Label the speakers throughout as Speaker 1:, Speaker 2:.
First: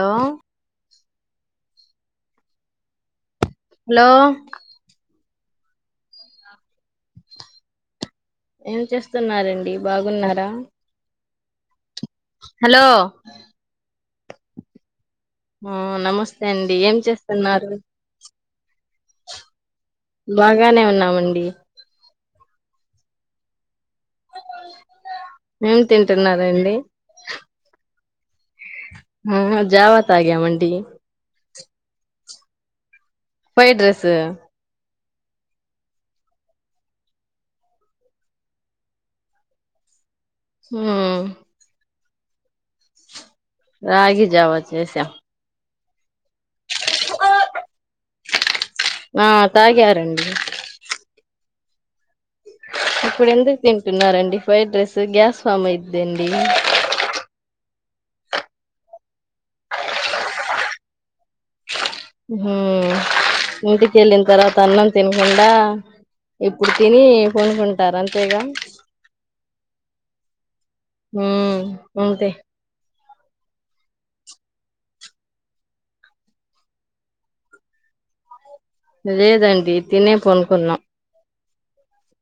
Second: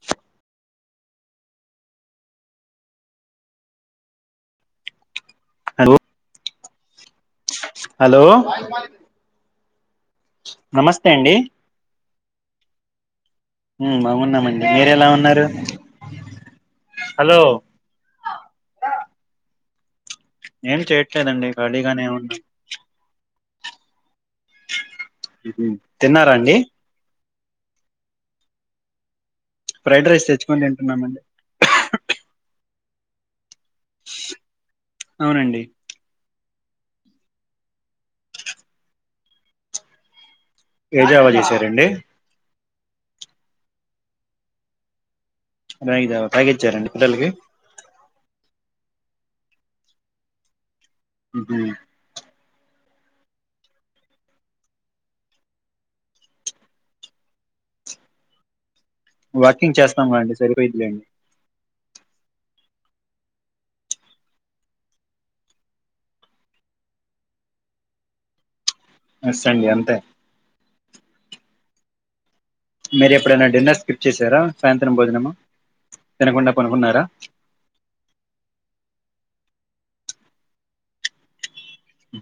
Speaker 1: ఆ hello
Speaker 2: hello hello
Speaker 1: ఏం చేస్తున్నారండి బాగున్నారా
Speaker 2: నమస్తే అండి
Speaker 1: హలో
Speaker 2: బాగున్నామండి మీర ఎలా ఉన్నా
Speaker 1: ఆ నమస్తే అండి ఏం
Speaker 2: హలో
Speaker 1: చేస్తున్నారు
Speaker 2: ఏం
Speaker 1: బాగానే ఉన్నామండి
Speaker 2: చేయట్లేదండి ఖాళీగానే ఉన్నాం
Speaker 1: ఏం
Speaker 2: తిన్నారా అండి?
Speaker 1: తింటున్నారండి ఆ హా, జావా
Speaker 2: ఫ్రైడ్ రైస్ తెచ్చుకొని
Speaker 1: తాగామండి.
Speaker 2: తింటున్నామండి
Speaker 1: ఫైడ్రెస్.
Speaker 2: అవునండి. వీడియో
Speaker 1: ఉమ్
Speaker 2: ఎవల్ దీశారండి?
Speaker 1: రాగి జవ చేశా.
Speaker 2: రాగి జవ తాగిచ్చారండి పిల్లకి?
Speaker 1: ఆ తాగారండి.
Speaker 2: ఉ హు
Speaker 1: ఇప్పుడు ఎందుకు తింటున్నారండి, ఫ్రైడ్ రైస్ గ్యాస్ ఫామ్ అయిద్దండి.
Speaker 2: వాకింగ్ చేస్తాము గా అండి, సరిపోయిద్లేండి.
Speaker 1: హ్మ్ ఇంటికి ఎళ్ళిన్తర్వాత అన్నం తినకుండా, ఇప్పుడు తిని పొండుకుంటారు అంతేగా?
Speaker 2: ఎస్ అండి అంతే.
Speaker 1: ఉమ్, ఉంటయ్.
Speaker 2: మీరు ఎప్పుడైనా డిన్నర్ స్కిప్ చేసారా, సాయంత్రం భోజనము తినకుండా పొండుకున్నారా?
Speaker 1: లేదండి తినే పొండుకున్నాం.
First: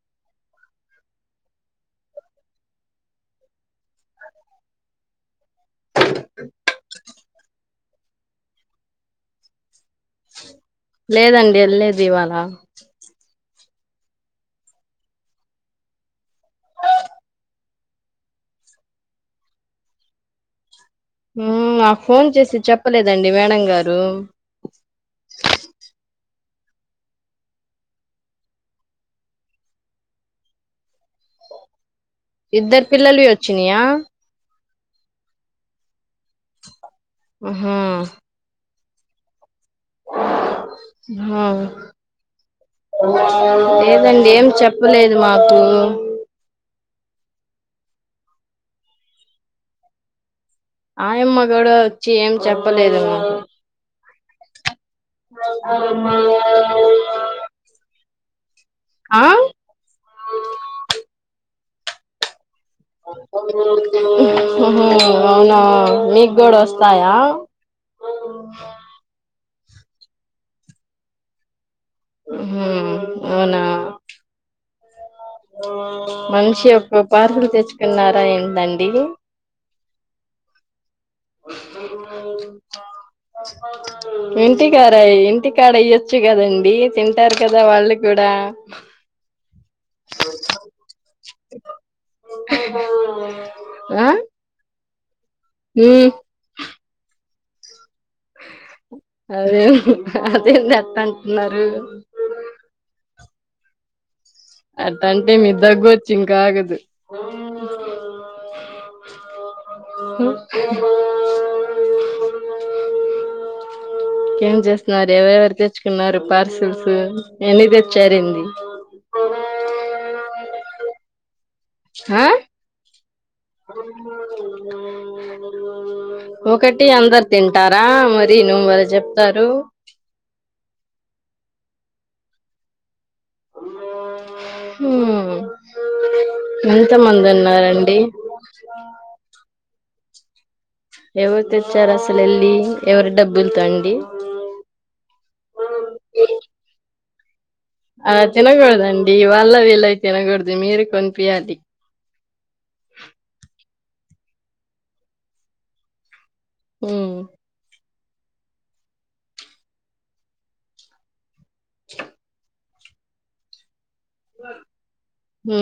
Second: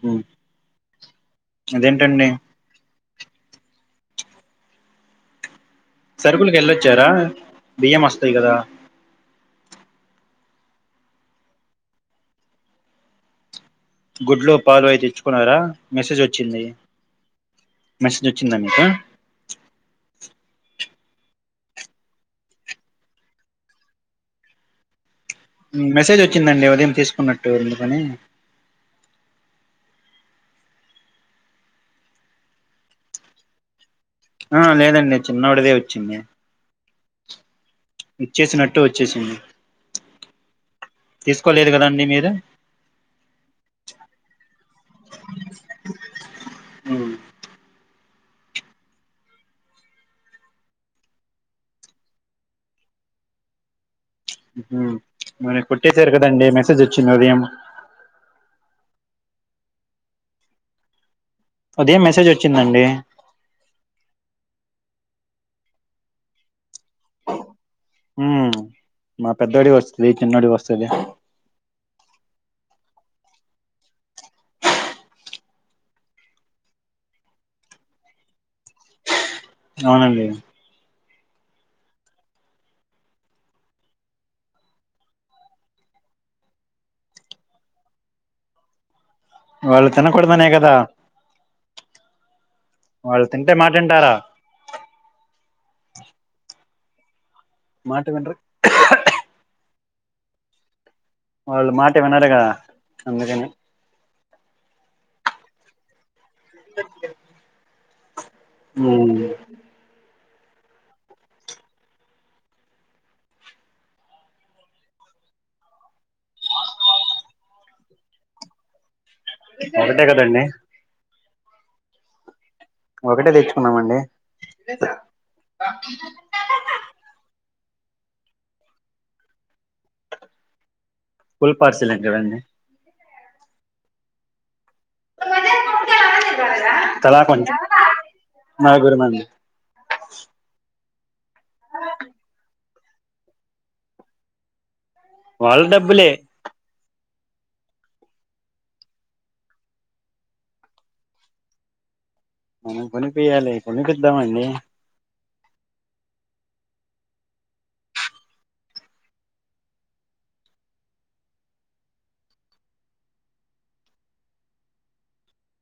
Speaker 2: ఉ అదేంటండి? సరుకులకి వెళ్ళొచ్చారా? బియ్యం అస్తయి గదా
Speaker 1: లేదండి ఎళ్ళలేదు ఇవాళ.
Speaker 2: గుడ్లు, పాలు అయి తెచ్చుకున్నారా? మెసేజ్ వచ్చింది, మెసేజ్ వచ్చిందా మీకు?
Speaker 1: ఉమ్ నాకు ఫోన్ చేసి చెప్పలేదండి మేడం గారు.
Speaker 2: మెసేజ్ వచ్చిందండి, ఉదయం తీసుకున్నట్టు అందుకని.
Speaker 1: ఇద్దర్ పిల్లల్వీ వచ్చినయా?
Speaker 2: ఆ లేదండి చిన్నడిదే వచ్చింది.
Speaker 1: ఆ
Speaker 2: ఇచ్చేసినట్ టు వచ్చేసింది.
Speaker 1: హా
Speaker 2: తీసుకోలేదు కదండి మీరు
Speaker 1: లేదండి, ఏం చెప్పలేదు మాకు.
Speaker 2: మ్మ్
Speaker 1: ఆయమ్మ గూడ వచ్చి ఏం చెప్పలేదమ్మ.
Speaker 2: ఉ హు, మరి కొట్టేశారు కదండి మెసేజ్ వచ్చింద ఉదయం?
Speaker 1: ఆ
Speaker 2: అదీ మెసేజ్ వచ్
Speaker 1: హ్మ్ అహా, అవునా మీకు గూడా వస్ తాయా
Speaker 2: ఉమ్ మా పెద్దోడివి వస్తది, చిన్నోడివి వస్తది.
Speaker 1: ఉ హు, అవునా! మనిషి ఒక్క పార్సల్ తెచ్చుకున్నారా ఏంటండి?
Speaker 2: అవునండి
Speaker 1: ఇంటికాడ, ఇంటికాడ ఇయ్యొచ్చు గదండి తింటారు కదా వాళ్ళు కూడా.
Speaker 2: వాళ్ళు తినకూడదనే గదా. వాళ్ళు తింటే మాటింటారా
Speaker 1: హ్మ్
Speaker 2: మాటవిన్రు
Speaker 1: అదేందట్టం
Speaker 2: వాళ్ళు మాట వినరుగా అందుకని
Speaker 1: అట్ అంటే మీకు దగ్గొ చింకా ఆగదు
Speaker 2: మ్మ్
Speaker 1: కేం జేస్తున్నారు ఎవరెవరు తెచ్చుకున్నారు పార్సిల్స్ ఎన్ని తెచ్చారేంది
Speaker 2: ఒకటే కదండి
Speaker 1: హ
Speaker 2: ఒకటే తెచ్చుకున్నామండి
Speaker 1: ఒకటి అందరు తిన్ తింటారా మరి నువ్వు మరీ జెప్తారు
Speaker 2: ఫుల్ పార్సిల్ అండి ఇవన్నీ
Speaker 1: హ్మ్ ఎంత
Speaker 2: తలా
Speaker 1: మంది
Speaker 2: కొంచెం
Speaker 1: ఉన్నారండి
Speaker 2: నలుగురమండి
Speaker 1: ఎవరు తెచ్చారు అసలు ఎల్లి ఎవరి డబ్బులతో అండి
Speaker 2: వాళ్ళ డబ్బులే
Speaker 1: అలా తినకూడదండి వాళ్ళవి వీళ్ళవి తినకూడదు మీరు కొన్పియాలి
Speaker 2: మనం కొనిపియ్యాలి కొనిపిద్దాం అండి
Speaker 1: మ్మ్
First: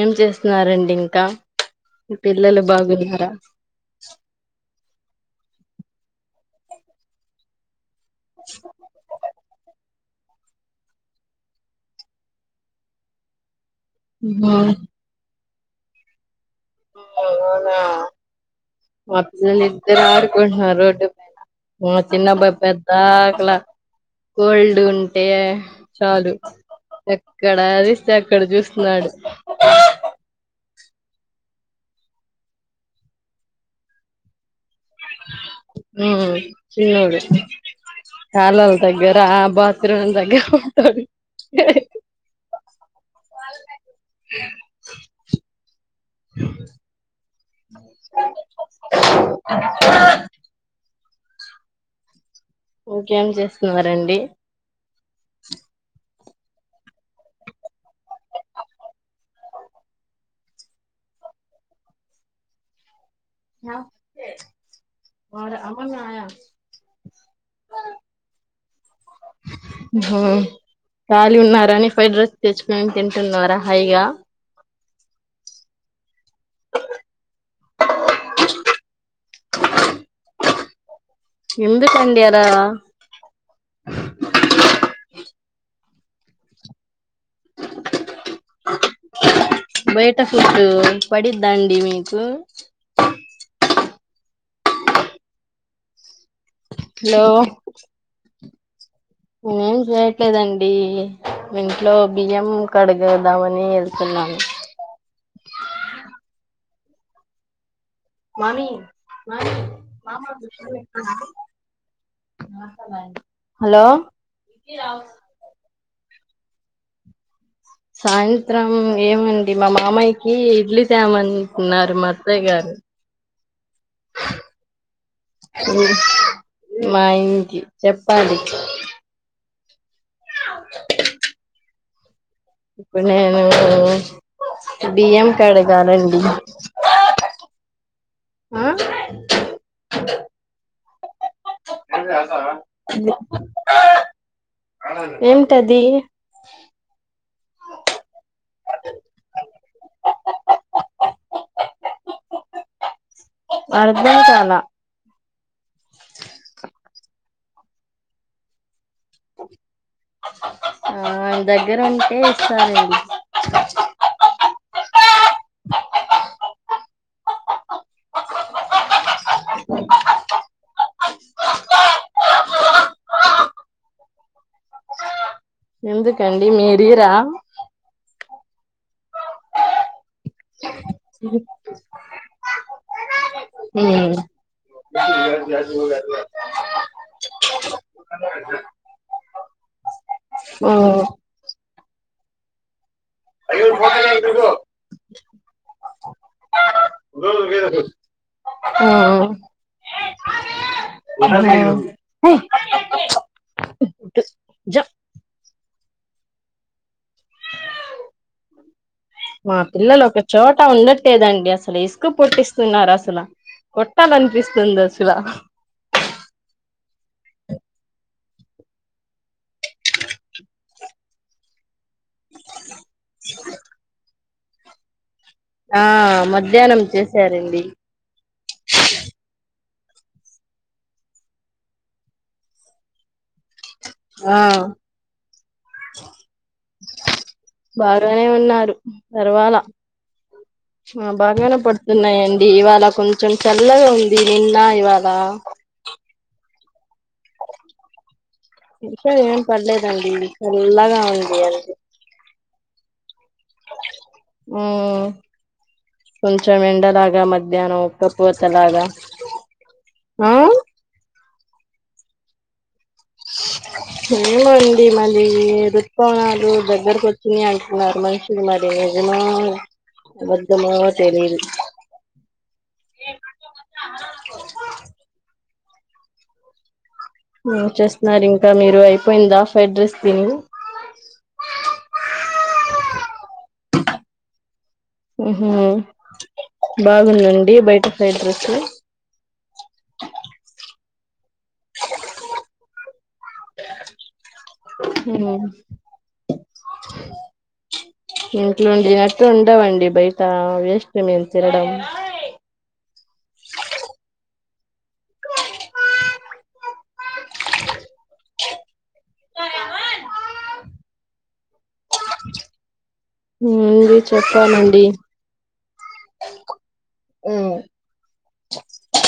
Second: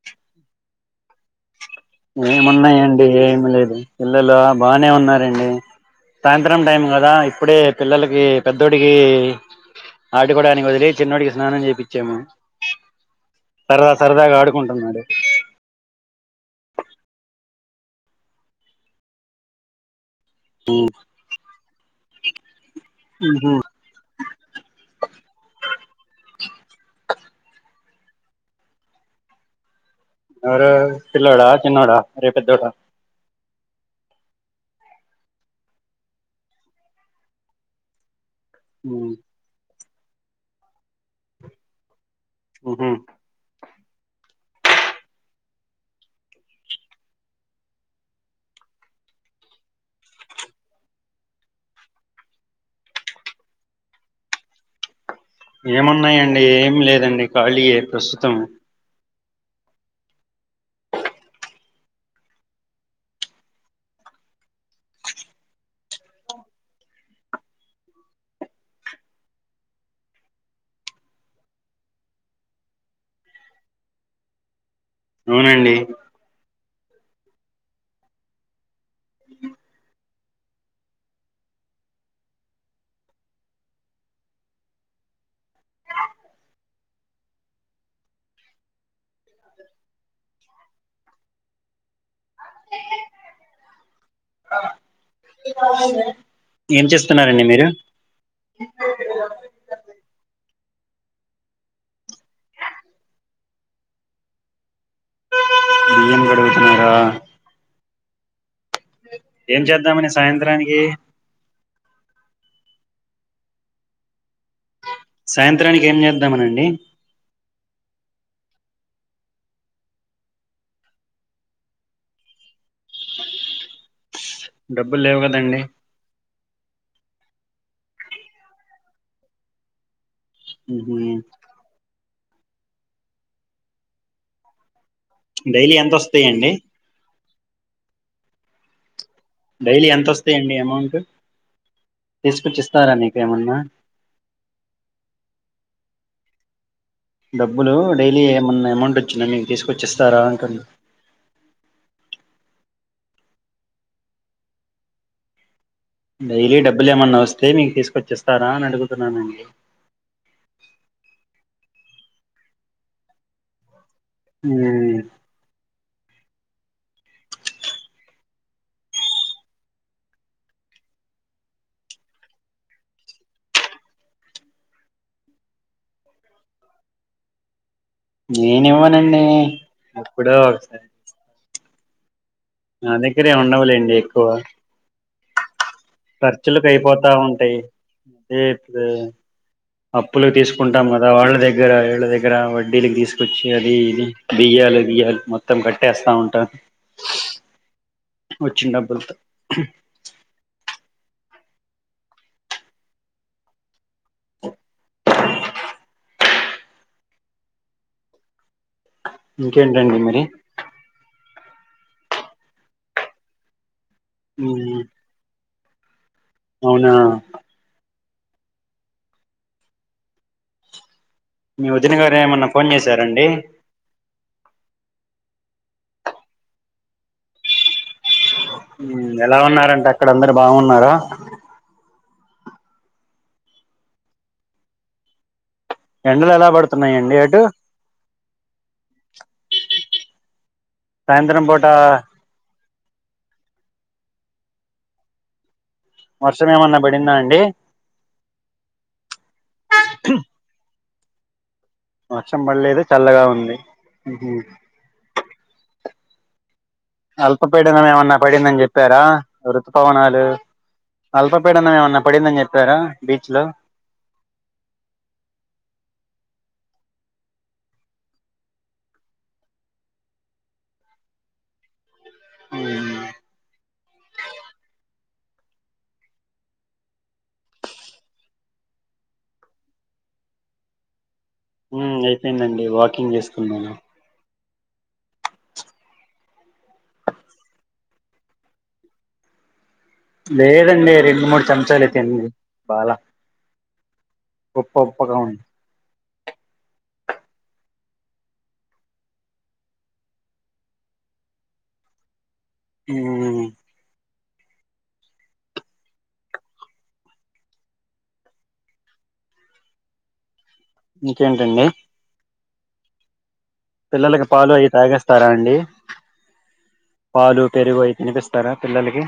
Speaker 1: ఏం చేస్తున్నారండి ఇంకా మీ
Speaker 2: ఏం
Speaker 1: పిల్లలు
Speaker 2: ఉన్నాయండి
Speaker 1: బాగున్నారా
Speaker 2: ఏమి లేదు పిల్లలా బానే ఉన్నారండి సాయంత్రం టైం కదా ఇప్పుడే పిల్లలకి పెద్దోడికి ఆడుకోవడానికి వదిలి చిన్నోడికి స్నానం చేప్పిచ్చాము సరదా సరదాగా
Speaker 1: ఉమ్,
Speaker 2: ఆడుకుంటున్నాడు
Speaker 1: ఓ అవునా మా పిల్లలిదారు ఆడ్ కుంట్న్నారు రోడ్డు పైనా మా చిన్నబ్బాయి పెద్ద ఆకల
Speaker 2: ఉహు
Speaker 1: కోల్డ్ ఉంటే చాలు ఇక్కడ అరిస్తే అక్కడ చూస్తున్నాడు
Speaker 2: పిల్లడా చిన్నోడా అరే పెద్దోడా
Speaker 1: మ్మ్ చిన్నోడు కాలావ్ల దగ్గర బస్ ఇద్దరం దగ్గర్ ఉంటాది
Speaker 2: హ్మ్ హు
Speaker 1: ఇంకేం చేస్తున్నారండి
Speaker 2: ఏమున్నాయం ఏంలేదండి ఖాళీయే ప్రస్తుతం
Speaker 1: ఓ ఖాళీ ఉన్నారాని ఫ్రైడ్ రైస్ తెచ్కొన్ని తింటున్నారా హైగా
Speaker 2: అవునండి
Speaker 1: ఎందుకండీ అలా బయట ఫుడ్ పడిద్దా అండి మీక్ ట్లో
Speaker 2: ఏం చేస్తున్నారండి మీరు
Speaker 1: నేన్నేం జేయట్ లేదండి ఇంట్లో బియ్యం కడుగదామని వెళ్తున్నాను
Speaker 2: బియ్యం గడుగుతున్నారా
Speaker 1: మామి మామి
Speaker 2: చేద్దామని
Speaker 1: మామని నిద్ర
Speaker 2: సాయంత్రానికి
Speaker 1: లేపనా హలో
Speaker 2: సాయంత్రానికి ఏం చేద్దామనండి
Speaker 1: సాయంత్రం ఏమండి మా మామయకి ఇడ్లీ తేమంటున్నారు మా అత్తయ్య గారు
Speaker 2: డబ్బులు లేవు కదండి
Speaker 1: మా ఆయన్కి చెప్పాలి
Speaker 2: మ్మ్ హ్మ్
Speaker 1: ఇప్పుడ్ నేను బియ్యం
Speaker 2: డైలీ ఎంత
Speaker 1: కడగాలండి
Speaker 2: వస్తాయండి
Speaker 1: ఆ
Speaker 2: డైలీ ఎంతోస్తాయండి అమౌంటు ఏమన్నా
Speaker 1: ఏమ్టది
Speaker 2: డబ్బులు డైలీ ఏమన్నా అమౌంట్ వచ్చిందా మీకు తీసుకొచ్చి ఇస్తారా అంటున్నా
Speaker 1: అర్ధంకాల
Speaker 2: డైలీ డబ్బులు ఏమన్నా వస్తే మీకు తీసుకొచ్చిస్తారా అని అడుగు
Speaker 1: ఆ దగ్ దగ్గిర ఉంటే ఇస్తారండీ
Speaker 2: మ్మ్
Speaker 1: ఎందుకండి మీరు ఇయ్యారా
Speaker 2: నేనివ్వనండి ఎప్పుడో ఒకసారి నా దగ్గరేం
Speaker 1: ఉమ్
Speaker 2: ఉండవులేండి
Speaker 1: ఉమ్
Speaker 2: ఎక్కువ ఖర్చులకు అయిపోతా ఉంటాయి అదే అప్పులు తీసుకుంటాం కదా వాళ్ళ దగ్గర వాళ్ల దగ్గర వడ్డీల్ తీస్ కొచ్చి అది ఇది బియ్యాలు గియ్యాలు మొత్తం కట్టేస్తా ఉంటా వచ్చిన డబ్బుల్తో
Speaker 1: ఉమ్ ఉమ్ జ మా
Speaker 2: ఇంకేంటండి
Speaker 1: పిల్లలు ఒక
Speaker 2: మరి
Speaker 1: చోట ఉండట్లేదండ్ అండి అసలు ఇసుక పుట్టిస్తున్నారు అసల కొట్టాల అనిపిస్తుంది అసల
Speaker 2: అవునా నివు దిను గారు ఏమన్నా ఫోన్ చేశారండి
Speaker 1: ఆ మధ్యాహ్నం చేశారండి
Speaker 2: హ్ ఎలా ఉన్నారం అక్కడ అందరు బావున్నారా
Speaker 1: ఆ
Speaker 2: ఎండలు ఎలా పడుతున్నాయండి అటు
Speaker 1: బారనే ఉన్నారు పర్వాల ఆ
Speaker 2: సాయంత్రం
Speaker 1: బాగానే
Speaker 2: పూట
Speaker 1: పడుతున్నాయండి ఇవాళ కొంచెం చల్లగా ఉంది నిన్న ఇవ్వలా
Speaker 2: వర్షము ఏమన్నా పడిందా అండి
Speaker 1: విరుప ఏమ్ పడలేదండీ చల్లగా ఎమ్ చేయాలండి
Speaker 2: వర్షం పడలేదు చల్లగా ఉంది మ్మ్ హు
Speaker 1: కొంచ్
Speaker 2: అల్పపీడనం ఏమన్నా పడిందని చెప్పారా ఋతుపవనాలు
Speaker 1: ఆ
Speaker 2: అల్ప పీడన్నా ఏమన్నా పడిందని చెప్పారా బీచ్ లో
Speaker 1: ఏమండి మళ్లి ఋతుపవనాలు గ్గరిక వచ్చింది అంటున్నారు మనుషులు మరి నిజమో అబద్ధమో తెలిదు
Speaker 2: మ్మ్
Speaker 1: ఏం చేస్తున్నారు ఇంకా మీరు అయిపోయిందా ఫైడ్ రైస్ తిని
Speaker 2: మ్మ్ అయిపోయిందండి వాకింగ్ చేస్తున్నాను
Speaker 1: మ్మ్ హు బాగుందండి బయట ఫ్రైడ్ రైస్
Speaker 2: లేదండి రెండు మూడు చెంచాలయీతేండి బాల
Speaker 1: మ్ ఇంట్లోండినట్ ఉండవండి బయట వెస్ట్ మేమ్ తినడం
Speaker 2: ఉమ్ ఇంకేంటండి
Speaker 1: ఉంది
Speaker 2: పిల్లలకి పాలు అయి
Speaker 1: చెప్పాలండి
Speaker 2: తాగిస్తారా అండి పాలు పెరుగు అవి తినిపిస్తారా పిల్లలకి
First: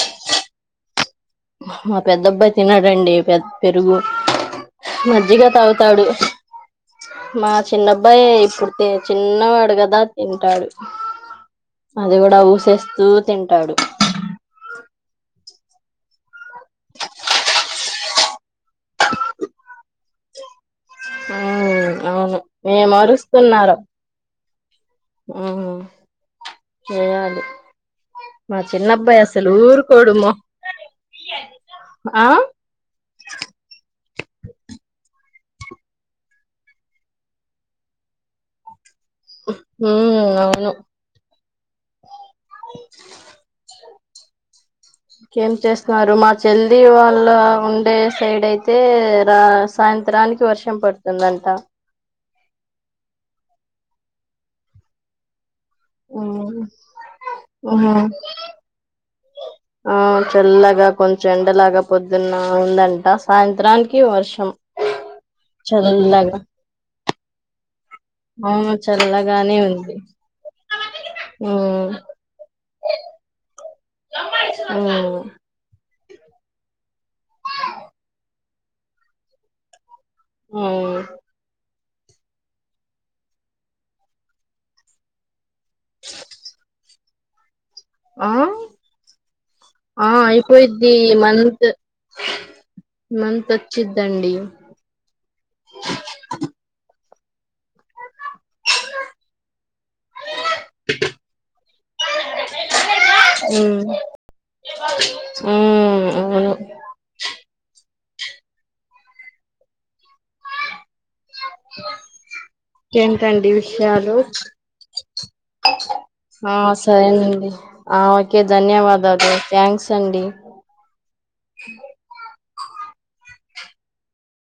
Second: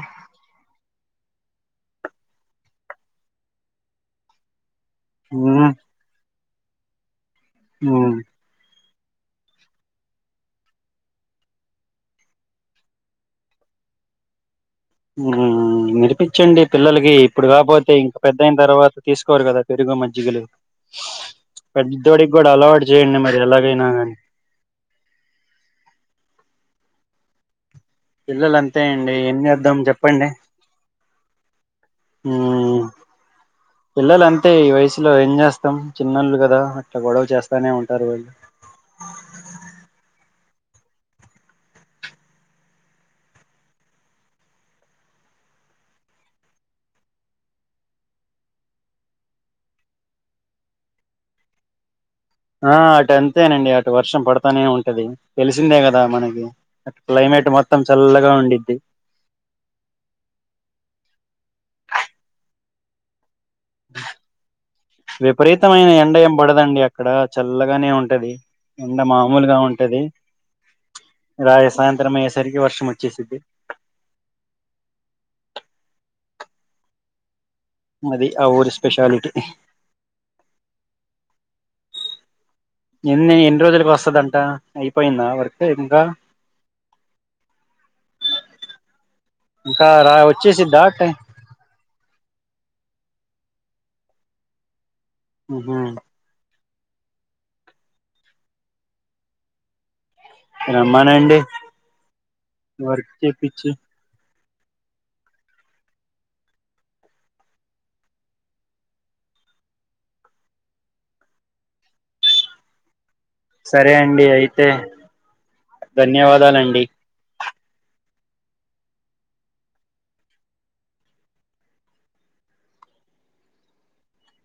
Speaker 1: మా మా పెద్ద అబ్బాయి తినడండి పెద్ పెరుగు మజ్జిగ
Speaker 2: ఉమ్
Speaker 1: తాగుతాడు మా
Speaker 2: ఉమ్
Speaker 1: చిన్నబ్బాయి ఇప్పుడు తే చిన్నవాడు కదా తింటాడు అది కూడా ఊసేస్తూ తింటాడు
Speaker 2: మ్మ్ నేర్పిపించండి పిల్లలకి ఇప్పుడు కాపోతే ఇంకా పెద్దయిన తర్వాత తీసుకోరు కదా పెరుగు మజ్జిగలు
Speaker 1: మ్మ్
Speaker 2: పెద్ద్దోడికి
Speaker 1: అవును
Speaker 2: కూడా అలవాటు
Speaker 1: ఏం
Speaker 2: చేయండి మరి ఎలాగైనా గానీ
Speaker 1: ఉ చేయాలి
Speaker 2: పిల్లలు
Speaker 1: మా
Speaker 2: అంతే అండి
Speaker 1: చిన్నబ్బాయి
Speaker 2: ఏం
Speaker 1: అసలు
Speaker 2: చేద్దాం చెప్పండి
Speaker 1: ఊరుకోడుమో ఆ
Speaker 2: మ్ పిల్లలు అంతే ఈ వయసులో ఏం చేస్తా మొత్తం చిన్నోళ్ళు కదా అట్లా గొడవ చేస్తానే ఉంటారు వోళ్ళు
Speaker 1: హ్మ్ అవును ఇంకేం చేస్తున్నారు మా చెల్లి వాళ్ళ ఉండే సైడ్ అయితే రా సాయంత్రానికి వర్షం పడుతుందంట
Speaker 2: ఆ అటు అంతేనండి అటు వర్షం పడతానే ఉంటది. తెలిసి వచ్చిందే కదా మనకి
Speaker 1: మ్మ్
Speaker 2: అ క్లైమేట్ మొత్తం
Speaker 1: మ్మ్
Speaker 2: చల్లగా ఉండిద్ది
Speaker 1: ఆ చల్లగా కొంచెం ఎండలాగా పొద్దున్న ఉందంట సాయంత్రానికి వర్షం చల్లగా
Speaker 2: ఇక్కడ చల్లగానే ఉం ఉంటది
Speaker 1: అవును
Speaker 2: ఎండ మామూలుగా
Speaker 1: చల్లగానే ఉంది
Speaker 2: ఉంటది రా
Speaker 1: మ్మ్
Speaker 2: సాయంత్రం అయ్యేసరికి వర్షం వచ్చేసింది
Speaker 1: ఆ
Speaker 2: అది ఆ ఊరీ స్పెషాలిటీ
Speaker 1: మ్మ్
Speaker 2: ఎన్ని ఎన్ని రోజులకు వస్తదంట అయిపోయిందా వర్క్ తే ఇంకా
Speaker 1: ఆ
Speaker 2: ఇంకా
Speaker 1: ఆ
Speaker 2: రా వచ్చేసిద్దా
Speaker 1: అయిపోయిది
Speaker 2: అట్టే
Speaker 1: మంత్ మంత్ వచ్చిద్దండి
Speaker 2: ఉహు రామన్నండి వర్క్ చూపించు
Speaker 1: మ్మ్ అవును ఏంటండి
Speaker 2: సరే
Speaker 1: విషయాలు
Speaker 2: అండి అయితే
Speaker 1: ఆ
Speaker 2: ధన్యవాదాలండి
Speaker 1: సరేనండి ఆ ఓకే ధన్యవాదాలు థ్యాంక్స్ అండి